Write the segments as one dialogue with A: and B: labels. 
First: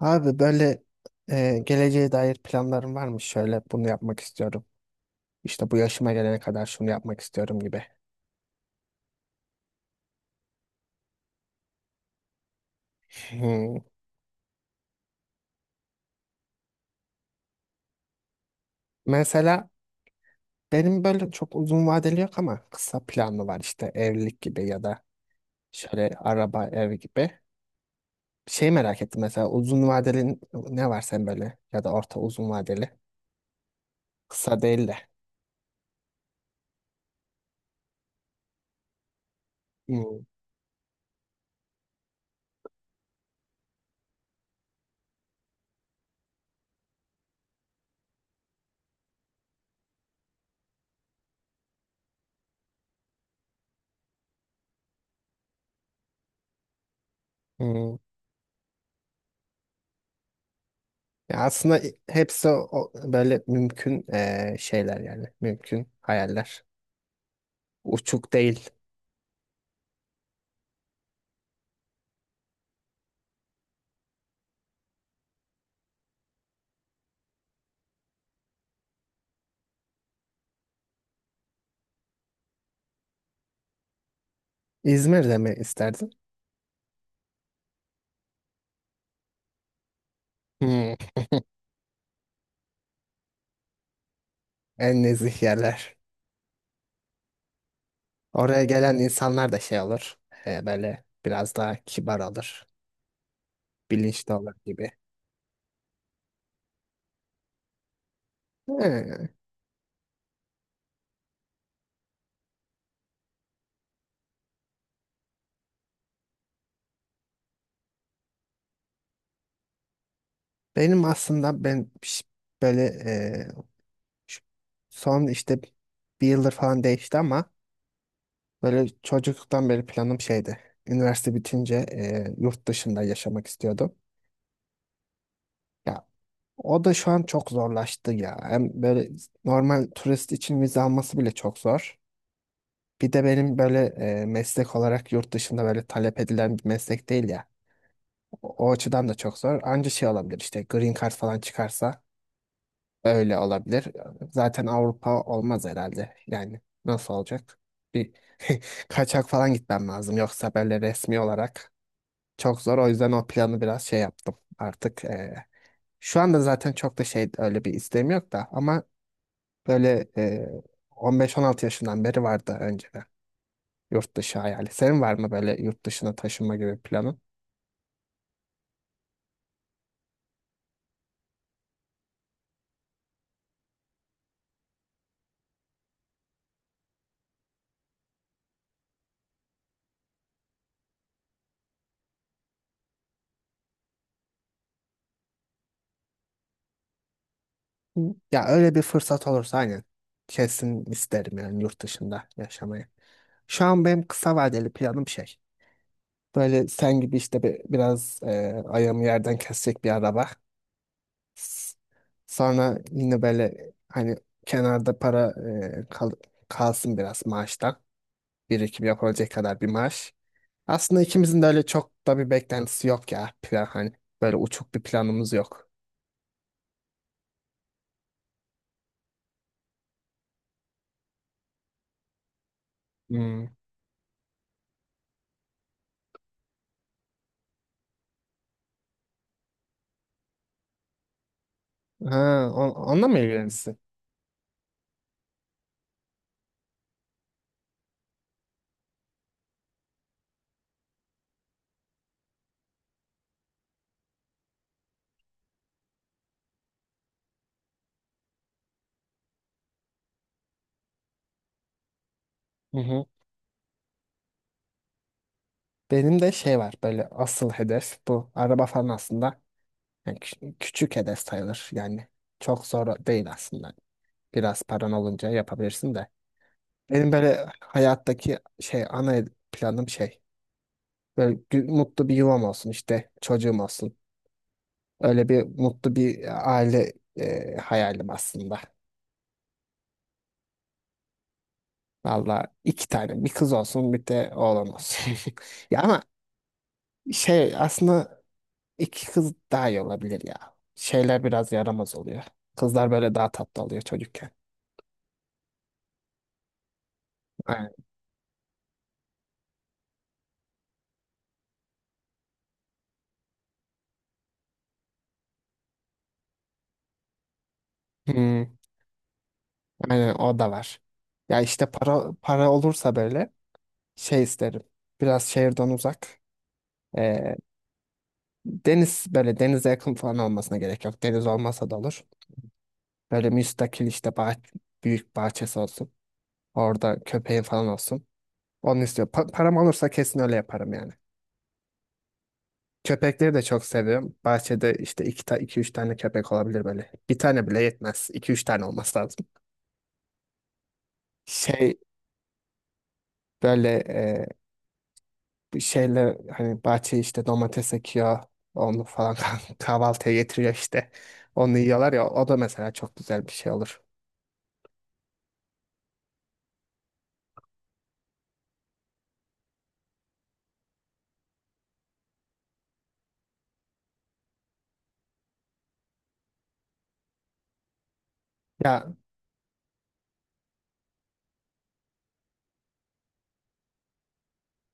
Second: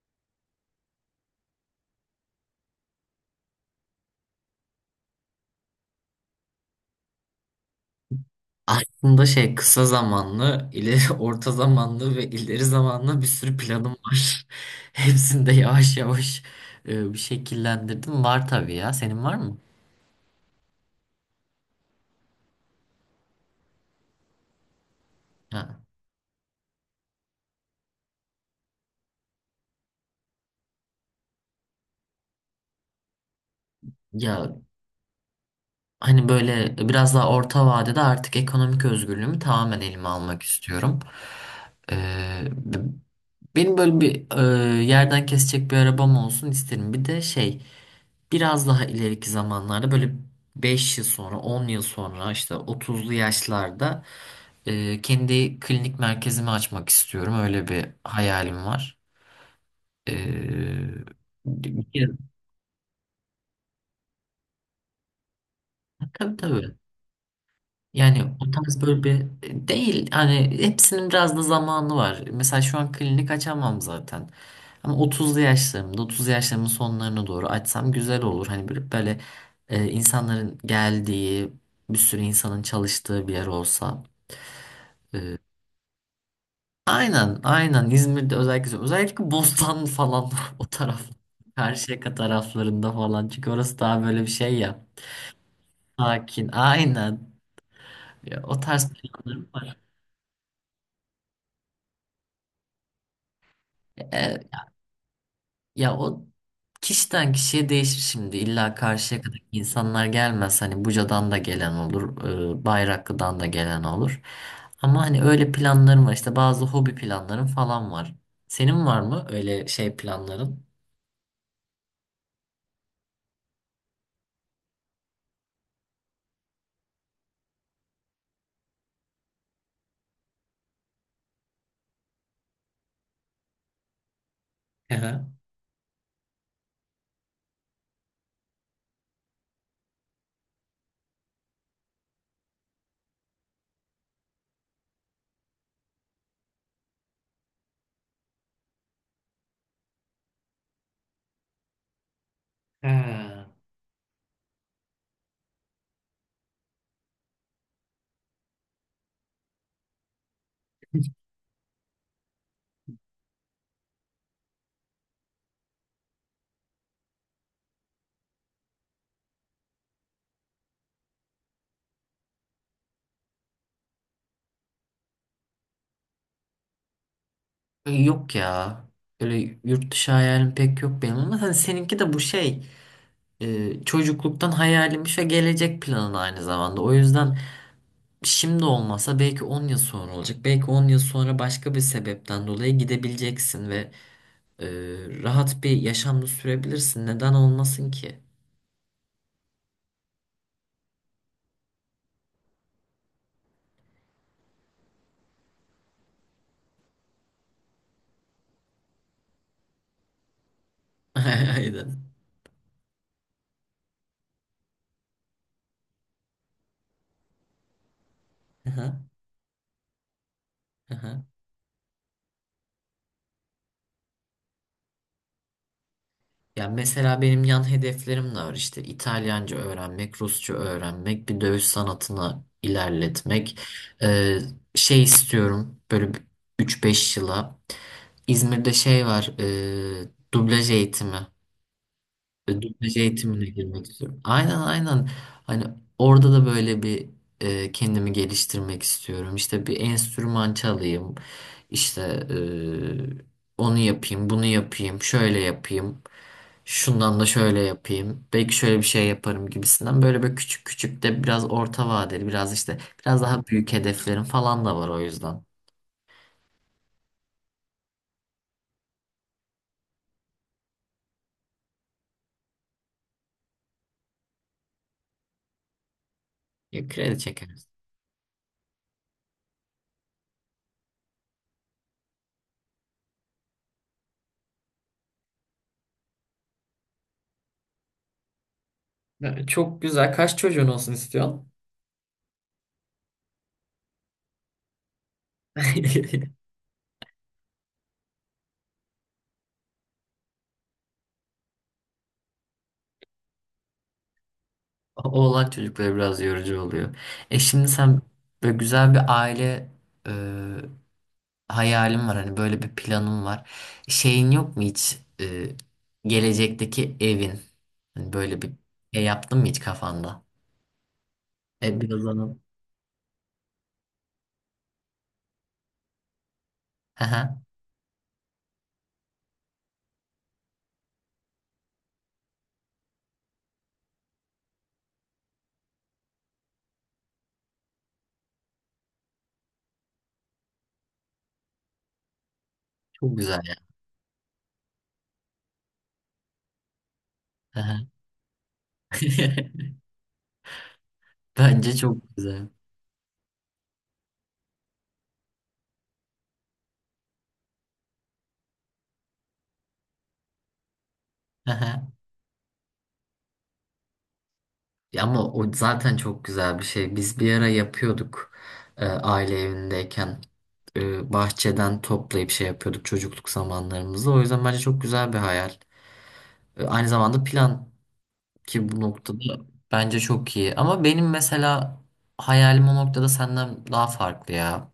A: Abi böyle geleceğe dair planlarım var mı? Şöyle bunu yapmak istiyorum. İşte bu yaşıma gelene kadar şunu yapmak istiyorum gibi.
B: Aslında şey kısa zamanlı, ileri orta zamanlı ve ileri zamanlı bir sürü
A: Hmm.
B: planım var. Hepsini de yavaş yavaş bir şekillendirdim. Var tabii ya. Senin var mı?
A: Mesela benim böyle çok uzun vadeli yok ama kısa planlı var işte evlilik gibi ya da
B: Ha.
A: şöyle araba ev gibi. Şey merak ettim mesela uzun vadeli ne var sen böyle ya da orta uzun vadeli
B: Ya
A: kısa değil de.
B: hani böyle biraz daha orta vadede artık ekonomik özgürlüğümü tamamen elime
A: Hmm.
B: almak istiyorum. Ee, b- Benim böyle bir yerden kesecek bir arabam olsun isterim. Bir de şey biraz daha ileriki zamanlarda böyle 5 yıl sonra 10 yıl sonra işte 30'lu yaşlarda kendi klinik merkezimi açmak istiyorum. Öyle bir
A: Hmm.
B: hayalim var. E,
A: Ya aslında
B: bir kere-
A: hepsi böyle mümkün şeyler yani mümkün
B: tabii
A: hayaller.
B: tabii. Yani
A: Uçuk
B: o
A: değil.
B: tarz böyle bir değil hani hepsinin biraz da zamanı var. Mesela şu an klinik açamam zaten. Ama 30'lu yaşlarımda, 30'lu yaşlarımın sonlarına doğru açsam güzel olur. Hani böyle, böyle insanların geldiği, bir sürü insanın çalıştığı bir yer olsa.
A: İzmir'de
B: E,
A: mi isterdin?
B: aynen, aynen İzmir'de özellikle, özellikle Bostan falan o
A: Hmm,
B: taraf. Karşıyaka taraflarında falan. Çünkü orası daha böyle bir şey ya.
A: en nezih yerler.
B: Sakin, aynen. Ya, o
A: Oraya
B: tarz
A: gelen
B: planlarım
A: insanlar da
B: var.
A: şey olur. Böyle biraz daha kibar olur. Bilinçli olur
B: E,
A: gibi.
B: Ya o kişiden kişiye değişir şimdi. İlla karşıya
A: He,
B: kadar insanlar gelmez. Hani Buca'dan da gelen olur, Bayraklı'dan da gelen olur. Ama hani öyle planlarım var. İşte bazı hobi planlarım falan var. Senin var mı öyle şey planların?
A: benim aslında ben böyle e, ş- son işte bir yıldır falan değişti ama böyle çocukluktan beri planım şeydi. Üniversite bitince yurt dışında yaşamak istiyordum.
B: Hı hı.
A: Ya o da şu an çok zorlaştı ya. Hem böyle normal turist için vize alması bile çok zor. Bir de benim böyle meslek olarak yurt dışında böyle talep edilen bir meslek değil ya. O açıdan da çok zor. Anca şey olabilir işte green card falan çıkarsa öyle
B: Ha.
A: olabilir. Zaten Avrupa olmaz herhalde. Yani nasıl olacak? Bir kaçak falan gitmem lazım. Yoksa böyle resmi olarak çok zor. O yüzden o planı biraz şey yaptım artık. Şu anda zaten çok da şey öyle bir isteğim yok da ama böyle 15-16 yaşından beri vardı önceden. Yurt dışı hayali. Senin var mı böyle yurt dışına taşınma gibi planın?
B: Yok ya. Öyle yurt dışı hayalim pek yok benim ama hani seninki de bu şey çocukluktan hayalim ve gelecek planın aynı zamanda. O yüzden şimdi olmasa belki 10 yıl sonra olacak. Belki 10 yıl sonra başka bir sebepten dolayı gidebileceksin ve e, rahat bir yaşamda sürebilirsin. Neden olmasın
A: Hı.
B: ki?
A: Ya öyle bir fırsat olursa aynen. Kesin isterim yani yurt dışında yaşamayı. Şu an benim kısa vadeli planım şey. Böyle sen gibi işte biraz ayağımı yerden kesecek bir araba. S-
B: Aynen.
A: Sonra yine böyle hani kenarda para e, kal- kalsın biraz maaştan. Birikim
B: Aha,
A: yapabilecek kadar bir maaş. Aslında
B: aha.
A: ikimizin de öyle çok da bir beklentisi yok ya. Plan hani böyle uçuk bir planımız yok.
B: Ya mesela benim yan hedeflerim de var işte İtalyanca öğrenmek, Rusça öğrenmek, bir dövüş sanatına
A: Hmm.
B: ilerletmek. E, Şey istiyorum böyle üç beş yıla. İzmir'de şey var, dublaj eğitimi.
A: Ha,
B: Dublaj
A: onunla mı
B: eğitimine
A: ilgilenirsin?
B: girmek istiyorum. Aynen aynen. Hani orada da böyle bir kendimi geliştirmek istiyorum. İşte bir enstrüman çalayım. İşte onu yapayım, bunu yapayım, şöyle yapayım. Şundan da şöyle yapayım. Belki şöyle bir şey yaparım gibisinden. Böyle böyle küçük küçük de biraz orta vadeli, biraz
A: Hı
B: işte
A: hı.
B: biraz daha büyük hedeflerim falan da var o yüzden.
A: Benim de şey var böyle asıl hedef bu. Araba falan aslında yani küçük hedef sayılır yani. Çok zor değil aslında. Biraz paran olunca yapabilirsin de.
B: Ya,
A: Benim
B: kredi
A: böyle
B: çekeriz.
A: hayattaki şey ana planım şey. Böyle mutlu bir yuvam olsun işte çocuğum olsun. Öyle bir mutlu bir aile hayalim aslında.
B: Ya, çok güzel. Kaç çocuğun olsun istiyorsun?
A: Valla iki tane bir kız olsun bir de oğlan olsun. Ya ama şey aslında iki kız daha iyi olabilir ya. Şeyler biraz yaramaz oluyor. Kızlar böyle daha tatlı oluyor çocukken.
B: Oğlan çocukları biraz yorucu oluyor. E şimdi
A: Aynen.
B: sen böyle güzel bir aile e, hayalin var. Hani böyle bir planın var. Şeyin yok mu hiç gelecekteki evin? Hani böyle
A: Hmm,
B: bir şey yaptın mı hiç
A: aynen
B: kafanda?
A: o da var. Ya işte
B: E biraz onu.
A: para olursa böyle şey isterim. Biraz şehirden uzak.
B: Hı hı.
A: Deniz böyle denize yakın falan olmasına gerek yok. Deniz olmasa da olur. Böyle müstakil işte büyük bahçesi olsun. Orada köpeğin falan olsun. Onu istiyor. Param olursa kesin öyle yaparım yani.
B: Çok
A: Köpekleri
B: güzel
A: de
B: ya.
A: çok seviyorum. Bahçede işte iki üç tane köpek olabilir böyle. Bir tane
B: Hı
A: bile
B: hı.
A: yetmez. İki üç tane olması lazım.
B: Bence
A: Şey
B: çok güzel.
A: böyle bir şeyle hani bahçeye işte domates ekiyor. Onu falan kahvaltıya getiriyor işte. Onu yiyorlar ya o da mesela çok güzel bir şey olur.
B: Ya ama o zaten çok güzel bir şey. Biz bir ara yapıyorduk aile evindeyken. Bahçeden toplayıp şey yapıyorduk çocukluk zamanlarımızda. O yüzden bence çok güzel bir hayal. Aynı zamanda plan ki bu
A: Ya
B: noktada bence çok iyi. Ama benim mesela hayalim o noktada senden daha farklı ya.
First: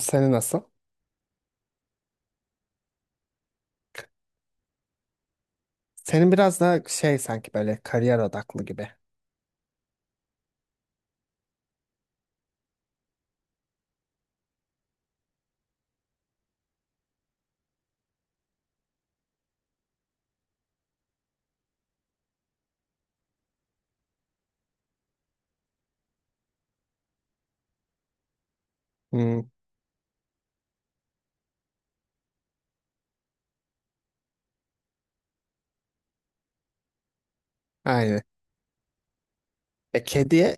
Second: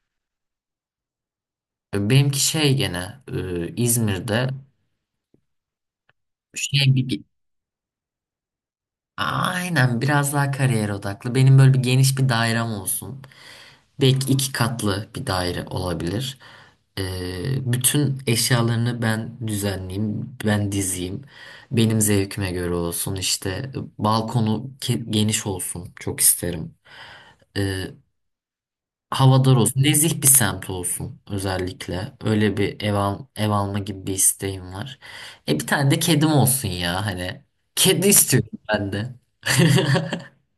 A: seni nasıl?
B: Benimki şey gene İzmir'de
A: Senin biraz daha
B: şey bir,
A: şey
B: bir-
A: sanki böyle kariyer odaklı gibi.
B: aynen biraz daha kariyer odaklı. Benim böyle bir geniş bir dairem olsun. Belki iki katlı bir daire olabilir. Bütün eşyalarını ben düzenleyeyim, ben dizeyim. Benim zevkime göre olsun işte. Balkonu geniş olsun çok isterim. Ee,
A: Hmm,
B: Havadar olsun, nezih bir semt olsun özellikle. Öyle bir ev, ev alma gibi bir isteğim var. E bir tane de kedim olsun ya hani. Kedi
A: aynen.
B: istiyorum ben de.
A: Kediye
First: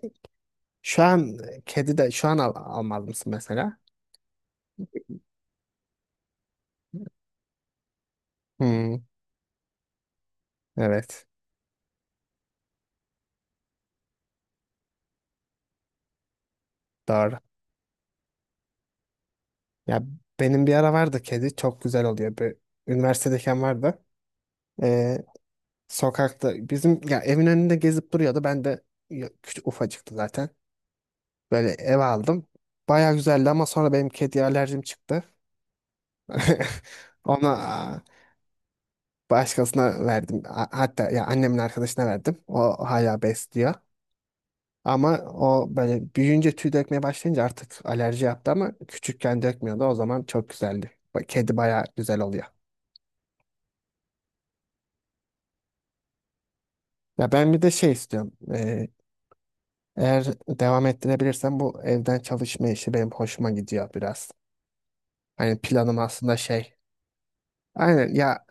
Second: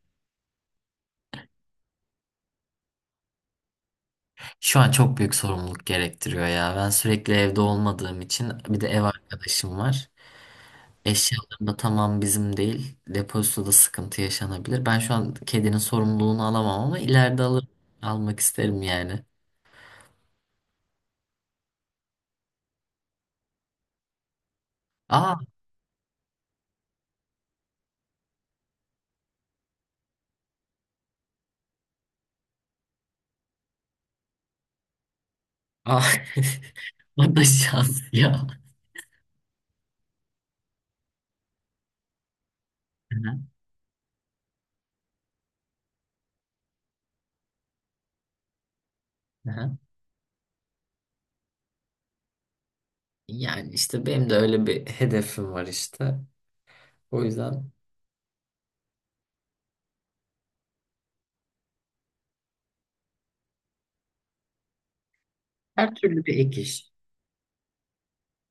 A: şu an kedi de şu an almaz mısın mesela?
B: Şu an çok büyük sorumluluk gerektiriyor ya. Ben sürekli evde olmadığım için bir de ev
A: Hmm,
B: arkadaşım var.
A: evet.
B: Eşyalarım da tamam bizim değil. Depozitoda sıkıntı yaşanabilir. Ben şu an kedinin sorumluluğunu alamam ama
A: Doğru.
B: ileride alır, almak isterim yani.
A: Ya benim bir ara vardı kedi çok güzel oluyor. Bir, üniversitedeyken vardı. Ee,
B: Aa,
A: Sokakta bizim ya evin önünde gezip duruyordu. Ben de ya, küçük ufacıktı zaten. Böyle eve aldım. Baya güzeldi ama sonra benim kediye alerjim çıktı.
B: aa. O da
A: Ona
B: şans ya.
A: başkasına verdim. Hatta ya annemin arkadaşına verdim. O
B: Hı
A: hala
B: hı.
A: besliyor. Ama o böyle büyüyünce tüy dökmeye başlayınca artık alerji yaptı ama küçükken dökmüyordu. O zaman çok güzeldi. Kedi baya güzel oluyor.
B: Yani işte benim de öyle bir hedefim var işte. O
A: Ya ben bir de
B: yüzden
A: şey istiyorum. Eğer devam ettirebilirsem bu evden çalışma işi benim hoşuma gidiyor biraz. Hani
B: her
A: planım
B: türlü
A: aslında
B: bir ek
A: şey.
B: iş.
A: Aynen ya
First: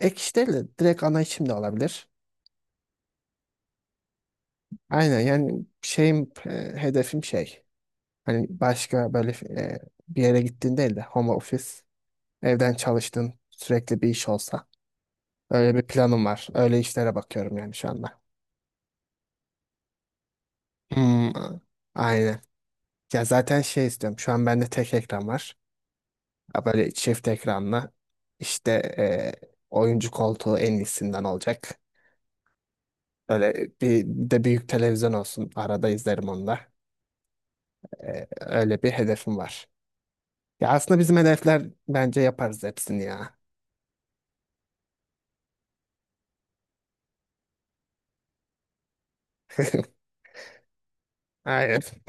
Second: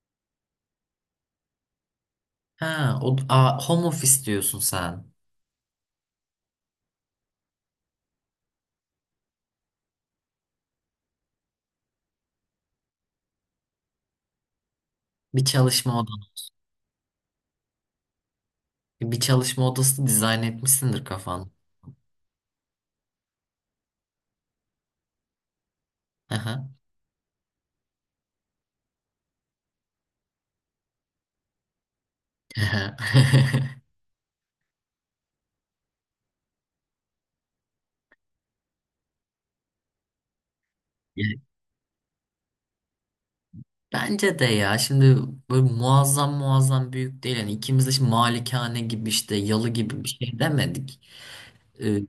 A: ek iş değil de direkt ana işim de olabilir.
B: Ha, o, aa, home office diyorsun sen.
A: Aynen yani şeyim hedefim şey. Hani başka böyle e, bir yere gittiğin değil de home office evden çalıştığın sürekli bir iş olsa.
B: Bir
A: Öyle bir
B: çalışma odan.
A: planım var. Öyle işlere bakıyorum yani şu anda.
B: Bir çalışma odası dizayn etmişsindir
A: Hmm,
B: kafan.
A: aynen. Ya zaten şey istiyorum. Şu an bende tek ekran var. Ya
B: Aha.
A: böyle çift ekranlı işte e, oyuncu koltuğu en iyisinden olacak. Böyle bir de büyük televizyon olsun. Arada izlerim onu da. Öyle bir hedefim var. Ya aslında bizim
B: Ya,
A: hedefler bence yaparız hepsini ya.
B: bence de ya şimdi böyle muazzam muazzam büyük değil. Yani ikimiz de şimdi malikane gibi işte yalı gibi bir şey demedik.
A: Aynen.
B: Ee,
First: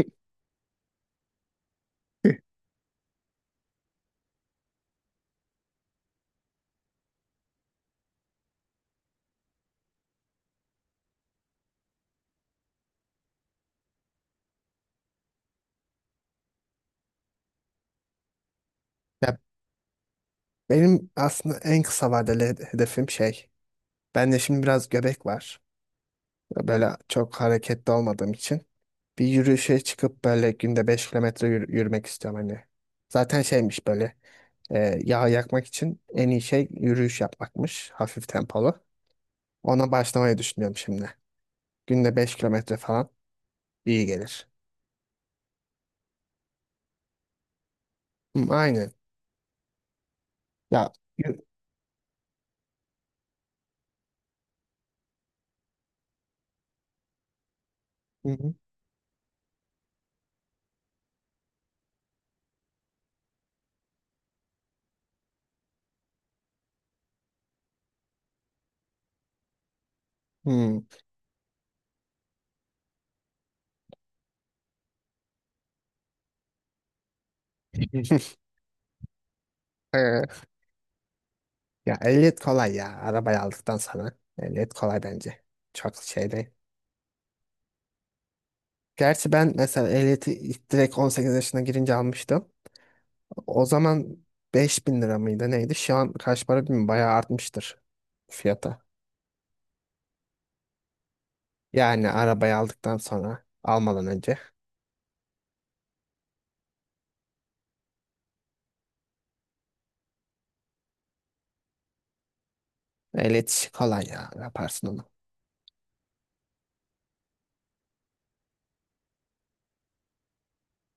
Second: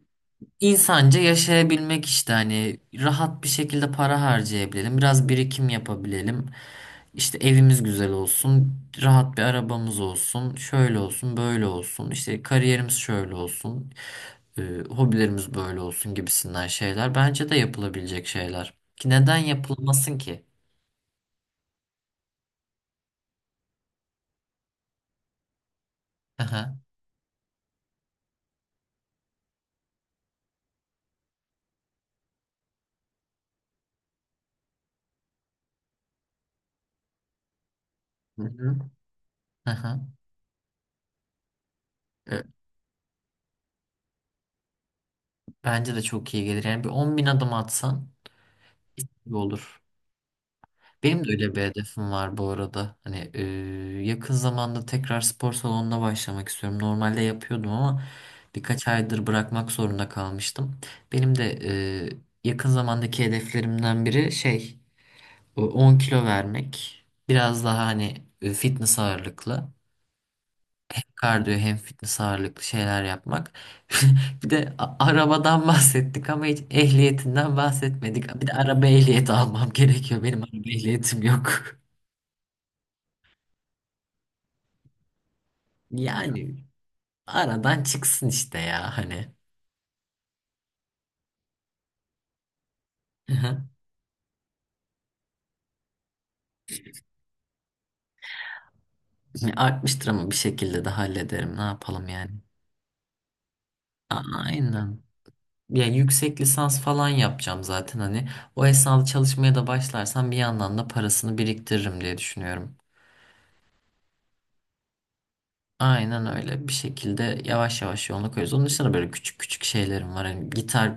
B: İnsanca yaşayabilmek işte hani rahat bir şekilde para harcayabilelim, biraz birikim yapabilelim. İşte evimiz güzel olsun, rahat bir arabamız olsun, şöyle olsun, böyle olsun, işte kariyerimiz şöyle olsun, e, hobilerimiz böyle olsun gibisinden şeyler bence de yapılabilecek şeyler. Ki neden
A: Ya
B: yapılmasın ki?
A: benim aslında en kısa vadeli hedefim şey. Bende şimdi biraz göbek var.
B: Aha,
A: Böyle çok hareketli olmadığım için. Bir yürüyüşe çıkıp böyle günde 5 kilometre yürümek istiyorum hani. Zaten şeymiş böyle. Yağ yakmak için en iyi şey yürüyüş yapmakmış. Hafif
B: hı
A: tempolu.
B: hı,
A: Ona
B: aha.
A: başlamayı düşünüyorum şimdi. Günde beş
B: E,
A: kilometre falan iyi gelir.
B: Bence de çok iyi gelir. Yani bir 10 bin adım atsan
A: Hı, aynen.
B: iyi olur.
A: Ya
B: Benim de
A: yü-
B: öyle bir hedefim var bu arada. Hani yakın zamanda tekrar spor salonuna başlamak istiyorum. Normalde yapıyordum ama
A: Hı hı.
B: birkaç aydır bırakmak zorunda kalmıştım. Benim de e, yakın zamandaki hedeflerimden biri şey o 10 kilo vermek. Biraz daha hani fitness ağırlıklı.
A: Hı.
B: Hem kardiyo hem fitness ağırlıklı şeyler yapmak. Bir de arabadan bahsettik ama hiç ehliyetinden bahsetmedik. Bir de araba ehliyeti almam
A: Ee,
B: gerekiyor. Benim araba ehliyetim yok.
A: Ya ehliyet kolay ya. Arabayı aldıktan sonra ehliyet kolay bence. Çok şey değil.
B: Yani aradan çıksın işte ya hani.
A: Gerçi ben mesela ehliyeti ilk direkt 18 yaşına girince almıştım.
B: Hı hı.
A: O zaman 5.000 lira mıydı neydi? Şu an kaç para bilmiyorum. Bayağı artmıştır fiyata.
B: Yani artmıştır ama bir şekilde de hallederim. Ne yapalım
A: Yani
B: yani?
A: arabayı aldıktan sonra almadan önce.
B: Aynen. Ya yüksek lisans falan yapacağım zaten hani. O esnada çalışmaya da başlarsam bir yandan da parasını biriktiririm diye düşünüyorum.
A: El iletişi kolay ya. Yaparsın onu.
B: Aynen öyle. Bir şekilde yavaş yavaş yoluna koyuyoruz. Onun dışında böyle küçük küçük şeylerim var. Hani gitar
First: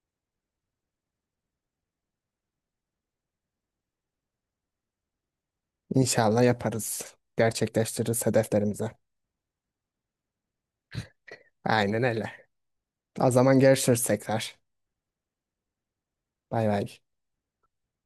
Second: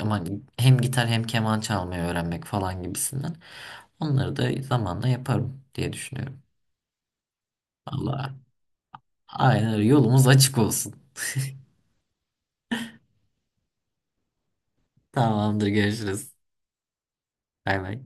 B: ama hem gitar hem keman çalmayı öğrenmek falan gibisinden. Onları da zamanla yaparım diye
A: İnşallah
B: düşünüyorum.
A: yaparız. Gerçekleştiririz
B: Allah.
A: hedeflerimizi.
B: Aynen öyle. Yolumuz açık olsun.
A: Aynen öyle. O zaman görüşürüz tekrar.
B: Tamamdır görüşürüz.
A: Bay bay.
B: Bay bay.